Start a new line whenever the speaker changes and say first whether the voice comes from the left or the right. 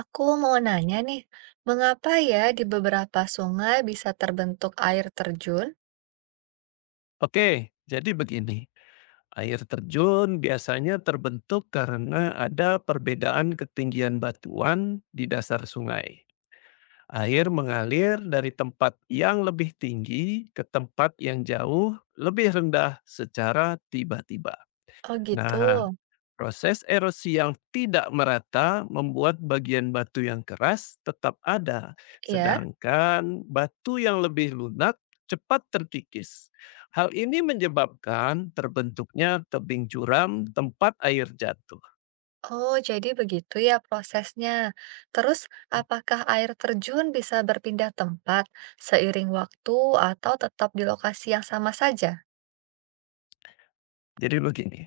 right: Aku mau nanya nih, mengapa ya di beberapa sungai bisa terbentuk air terjun?
left: Oke, jadi begini. Air terjun biasanya terbentuk karena ada perbedaan ketinggian batuan di dasar sungai. Air mengalir dari tempat yang lebih tinggi ke tempat yang jauh lebih rendah secara tiba-tiba.
right: Oh gitu,
left: Nah, proses erosi yang tidak merata membuat bagian batu yang keras tetap ada,
right: ya.
left: sedangkan batu yang lebih lunak cepat terkikis. Hal ini menyebabkan terbentuknya tebing curam tempat air jatuh.
right: Oh, jadi begitu ya prosesnya. Terus, apakah air terjun bisa berpindah tempat seiring waktu atau tetap di lokasi yang sama saja?
left: Jadi begini,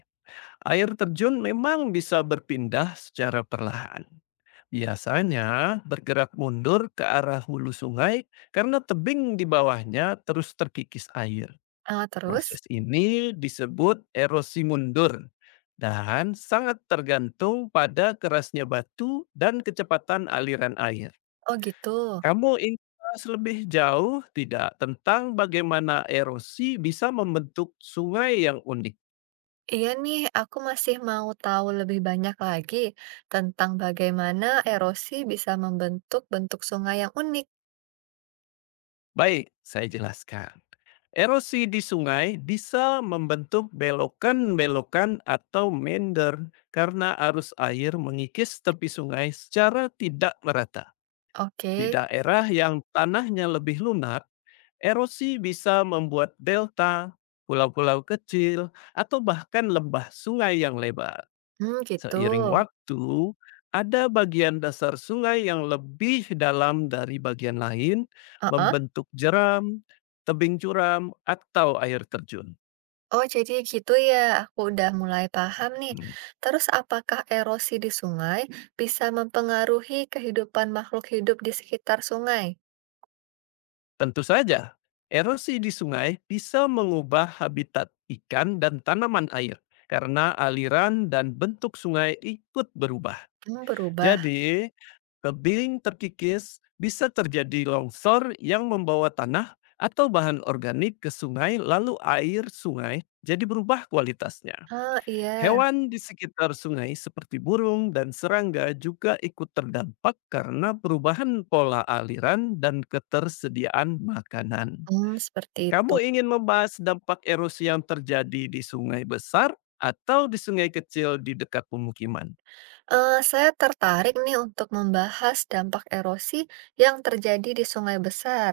left: air terjun memang bisa berpindah secara perlahan. Biasanya bergerak mundur ke arah hulu sungai karena tebing di bawahnya terus terkikis air.
right: Ah, terus?
left: Proses ini disebut erosi mundur dan sangat tergantung pada kerasnya batu dan kecepatan aliran air.
right: Oh gitu.
left: Kamu ingin bahas lebih jauh tidak tentang bagaimana erosi bisa membentuk sungai yang unik?
right: Iya nih, aku masih mau tahu lebih banyak lagi tentang bagaimana erosi bisa membentuk bentuk sungai yang unik.
left: Baik, saya jelaskan. Erosi di sungai bisa membentuk belokan-belokan atau meander karena arus air mengikis tepi sungai secara tidak merata.
right: Oke,
left: Di daerah yang tanahnya lebih lunak, erosi bisa membuat delta, pulau-pulau kecil, atau bahkan lembah sungai yang lebar.
right: hmm, gitu.
left: Seiring waktu, ada bagian dasar sungai yang lebih dalam dari bagian lain,
right: Heeh.
left: membentuk jeram, tebing curam, atau air terjun.
right: Oh, jadi gitu ya. Aku udah mulai paham nih.
left: Hmm,
right: Terus apakah erosi di sungai bisa mempengaruhi kehidupan makhluk hidup di sekitar sungai?
left: Tentu saja, erosi di sungai bisa mengubah habitat ikan dan tanaman air karena aliran dan bentuk sungai ikut berubah.
right: Hmm, berubah.
left: Jadi, tebing terkikis bisa terjadi longsor yang membawa tanah atau bahan organik ke sungai lalu air sungai jadi berubah kualitasnya.
right: Ah, iya.
left: Hewan di sekitar sungai seperti burung dan serangga juga ikut terdampak karena perubahan pola aliran dan ketersediaan makanan.
right: Hmm, seperti itu.
left: Kamu ingin membahas dampak erosi yang terjadi di sungai besar atau di sungai kecil di dekat pemukiman?
right: Saya tertarik nih untuk membahas dampak erosi yang terjadi di sungai besar.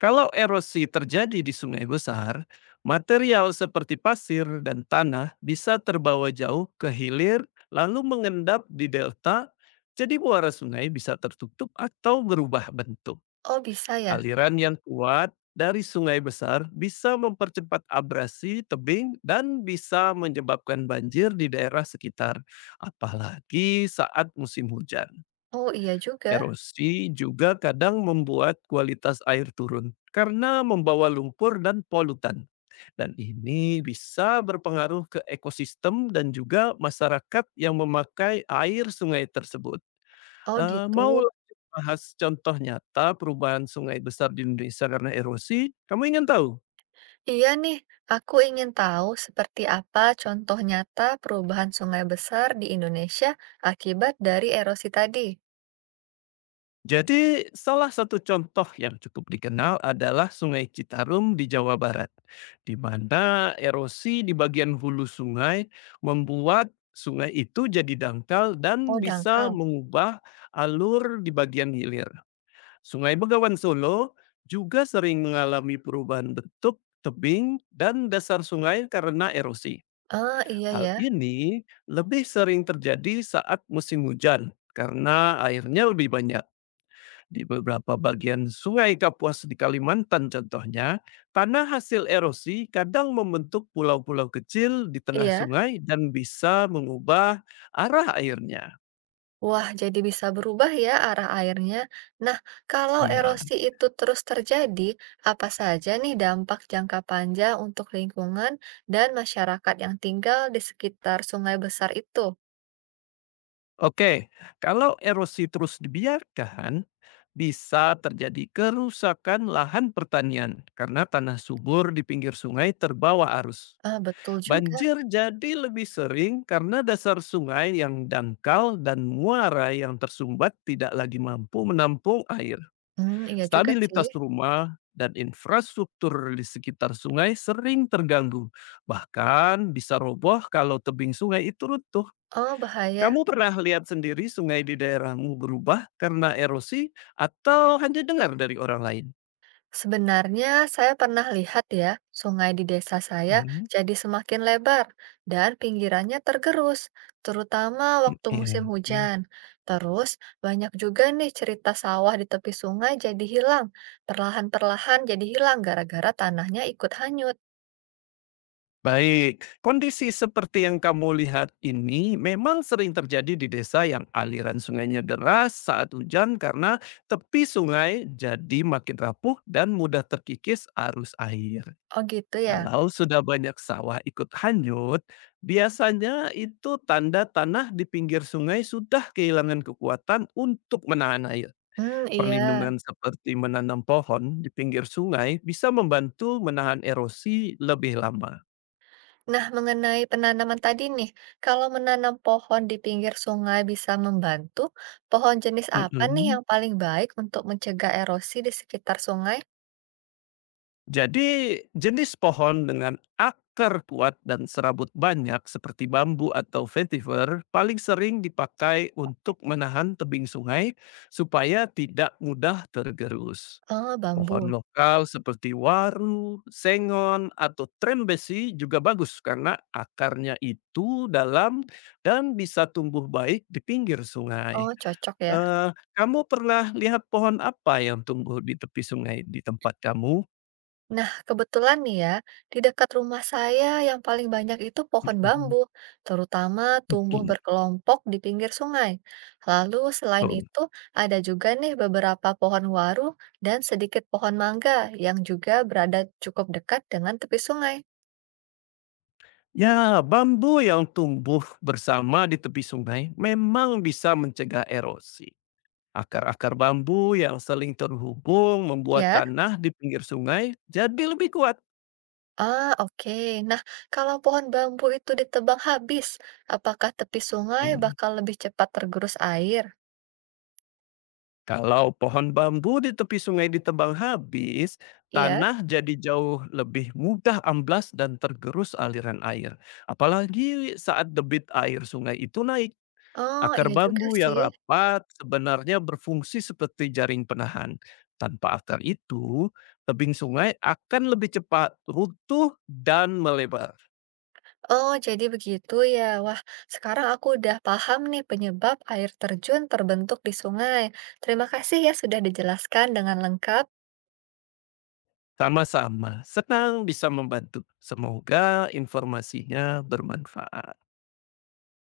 left: Kalau erosi terjadi di sungai besar, material seperti pasir dan tanah bisa terbawa jauh ke hilir lalu mengendap di delta, jadi muara sungai bisa tertutup atau berubah bentuk.
right: Oh, bisa ya?
left: Aliran yang kuat dari sungai besar bisa mempercepat abrasi tebing dan bisa menyebabkan banjir di daerah sekitar, apalagi saat musim hujan.
right: Oh, iya juga.
left: Erosi juga kadang membuat kualitas air turun karena membawa lumpur dan polutan. Dan ini bisa berpengaruh ke ekosistem dan juga masyarakat yang memakai air sungai tersebut.
right: Oh,
left: Mau
right: gitu.
left: lanjut bahas contoh nyata perubahan sungai besar di Indonesia karena erosi? Kamu ingin tahu?
right: Iya nih, aku ingin tahu seperti apa contoh nyata perubahan sungai besar di Indonesia akibat dari erosi tadi.
left: Jadi, salah satu contoh yang cukup dikenal adalah Sungai Citarum di Jawa Barat, di mana erosi di bagian hulu sungai membuat sungai itu jadi dangkal dan
right: Oh,
left: bisa
right: dangkal.
left: mengubah alur di bagian hilir. Sungai Begawan Solo juga sering mengalami perubahan bentuk, tebing, dan dasar sungai karena erosi.
right: Ah, iya
left: Hal
right: ya.
left: ini lebih sering terjadi saat musim hujan karena airnya lebih banyak. Di beberapa bagian Sungai Kapuas di Kalimantan contohnya, tanah hasil erosi kadang membentuk pulau-pulau kecil di tengah
right: Iya.
left: sungai dan bisa mengubah arah airnya.
right: Wah, jadi bisa berubah ya arah airnya. Nah, kalau
left: Ya.
right: erosi itu terus terjadi, apa saja nih dampak jangka panjang untuk lingkungan dan masyarakat yang tinggal di sekitar sungai besar itu?
left: Oke, kalau erosi terus dibiarkan, bisa terjadi kerusakan lahan pertanian karena tanah subur di pinggir sungai terbawa arus.
right: Ah, betul juga.
left: Banjir jadi lebih sering karena dasar sungai yang dangkal dan muara yang tersumbat tidak lagi mampu menampung air.
right: Hmm, iya juga sih.
left: Stabilitas rumah dan infrastruktur di sekitar sungai sering terganggu, bahkan bisa roboh kalau tebing sungai itu runtuh.
right: Oh, bahaya.
left: Kamu pernah lihat sendiri sungai di daerahmu berubah karena erosi atau hanya dengar dari orang lain?
right: Sebenarnya saya pernah lihat ya, sungai di desa saya
left: Mhm,
right: jadi semakin lebar dan pinggirannya tergerus, terutama waktu musim
left: mhm.
right: hujan. Terus banyak juga nih cerita sawah di tepi sungai jadi hilang, perlahan-perlahan jadi hilang gara-gara tanahnya ikut hanyut.
left: Baik, kondisi seperti yang kamu lihat ini memang sering terjadi di desa yang aliran sungainya deras saat hujan karena tepi sungai jadi makin rapuh dan mudah terkikis arus air.
right: Oh gitu ya?
left: Kalau sudah banyak sawah ikut hanyut, biasanya itu tanda tanah di pinggir sungai sudah kehilangan kekuatan untuk menahan air.
right: Hmm, iya.
left: Perlindungan seperti menanam pohon di pinggir sungai bisa membantu menahan erosi lebih lama.
right: Nah, mengenai penanaman tadi nih, kalau menanam pohon di pinggir sungai bisa membantu, pohon jenis apa nih
left: Mm-mm.
right: yang paling baik untuk mencegah erosi di sekitar sungai?
left: Jadi, jenis pohon dengan akar kuat dan serabut banyak seperti bambu atau vetiver paling sering dipakai untuk menahan tebing sungai supaya tidak mudah tergerus.
right: Oh, bambu.
left: Pohon lokal seperti waru, sengon, atau trembesi juga bagus karena akarnya itu dalam dan bisa tumbuh baik di pinggir sungai.
right: Oh, cocok ya.
left: Eh, Kamu pernah lihat pohon apa yang tumbuh di tepi sungai di tempat kamu?
right: Nah, kebetulan nih ya, di dekat rumah saya yang paling banyak itu pohon bambu, terutama tumbuh
left: Mhm,
right: berkelompok di pinggir sungai. Lalu selain
left: oh.
right: itu, ada juga nih beberapa pohon waru dan sedikit pohon mangga yang juga berada cukup dekat dengan tepi sungai.
left: Ya, bambu yang tumbuh bersama di tepi sungai memang bisa mencegah erosi. Akar-akar bambu yang saling terhubung membuat
right: Ya,
left: tanah di pinggir sungai jadi lebih kuat.
right: ah, oke. Nah, kalau pohon bambu itu ditebang habis, apakah tepi sungai
left: Mhm.
right: bakal lebih cepat tergerus air?
left: Kalau pohon bambu di tepi sungai ditebang habis,
right: Iya?
left: tanah jadi jauh lebih mudah amblas dan tergerus aliran air. Apalagi saat debit air sungai itu naik.
right: Oh,
left: Akar
right: iya juga
left: bambu yang
right: sih.
left: rapat sebenarnya berfungsi seperti jaring penahan. Tanpa akar itu, tebing sungai akan lebih cepat runtuh dan melebar.
right: Oh, jadi begitu ya. Wah, sekarang aku udah paham nih penyebab air terjun terbentuk di sungai. Terima kasih ya sudah dijelaskan dengan lengkap.
left: Sama-sama, senang bisa membantu. Semoga informasinya bermanfaat.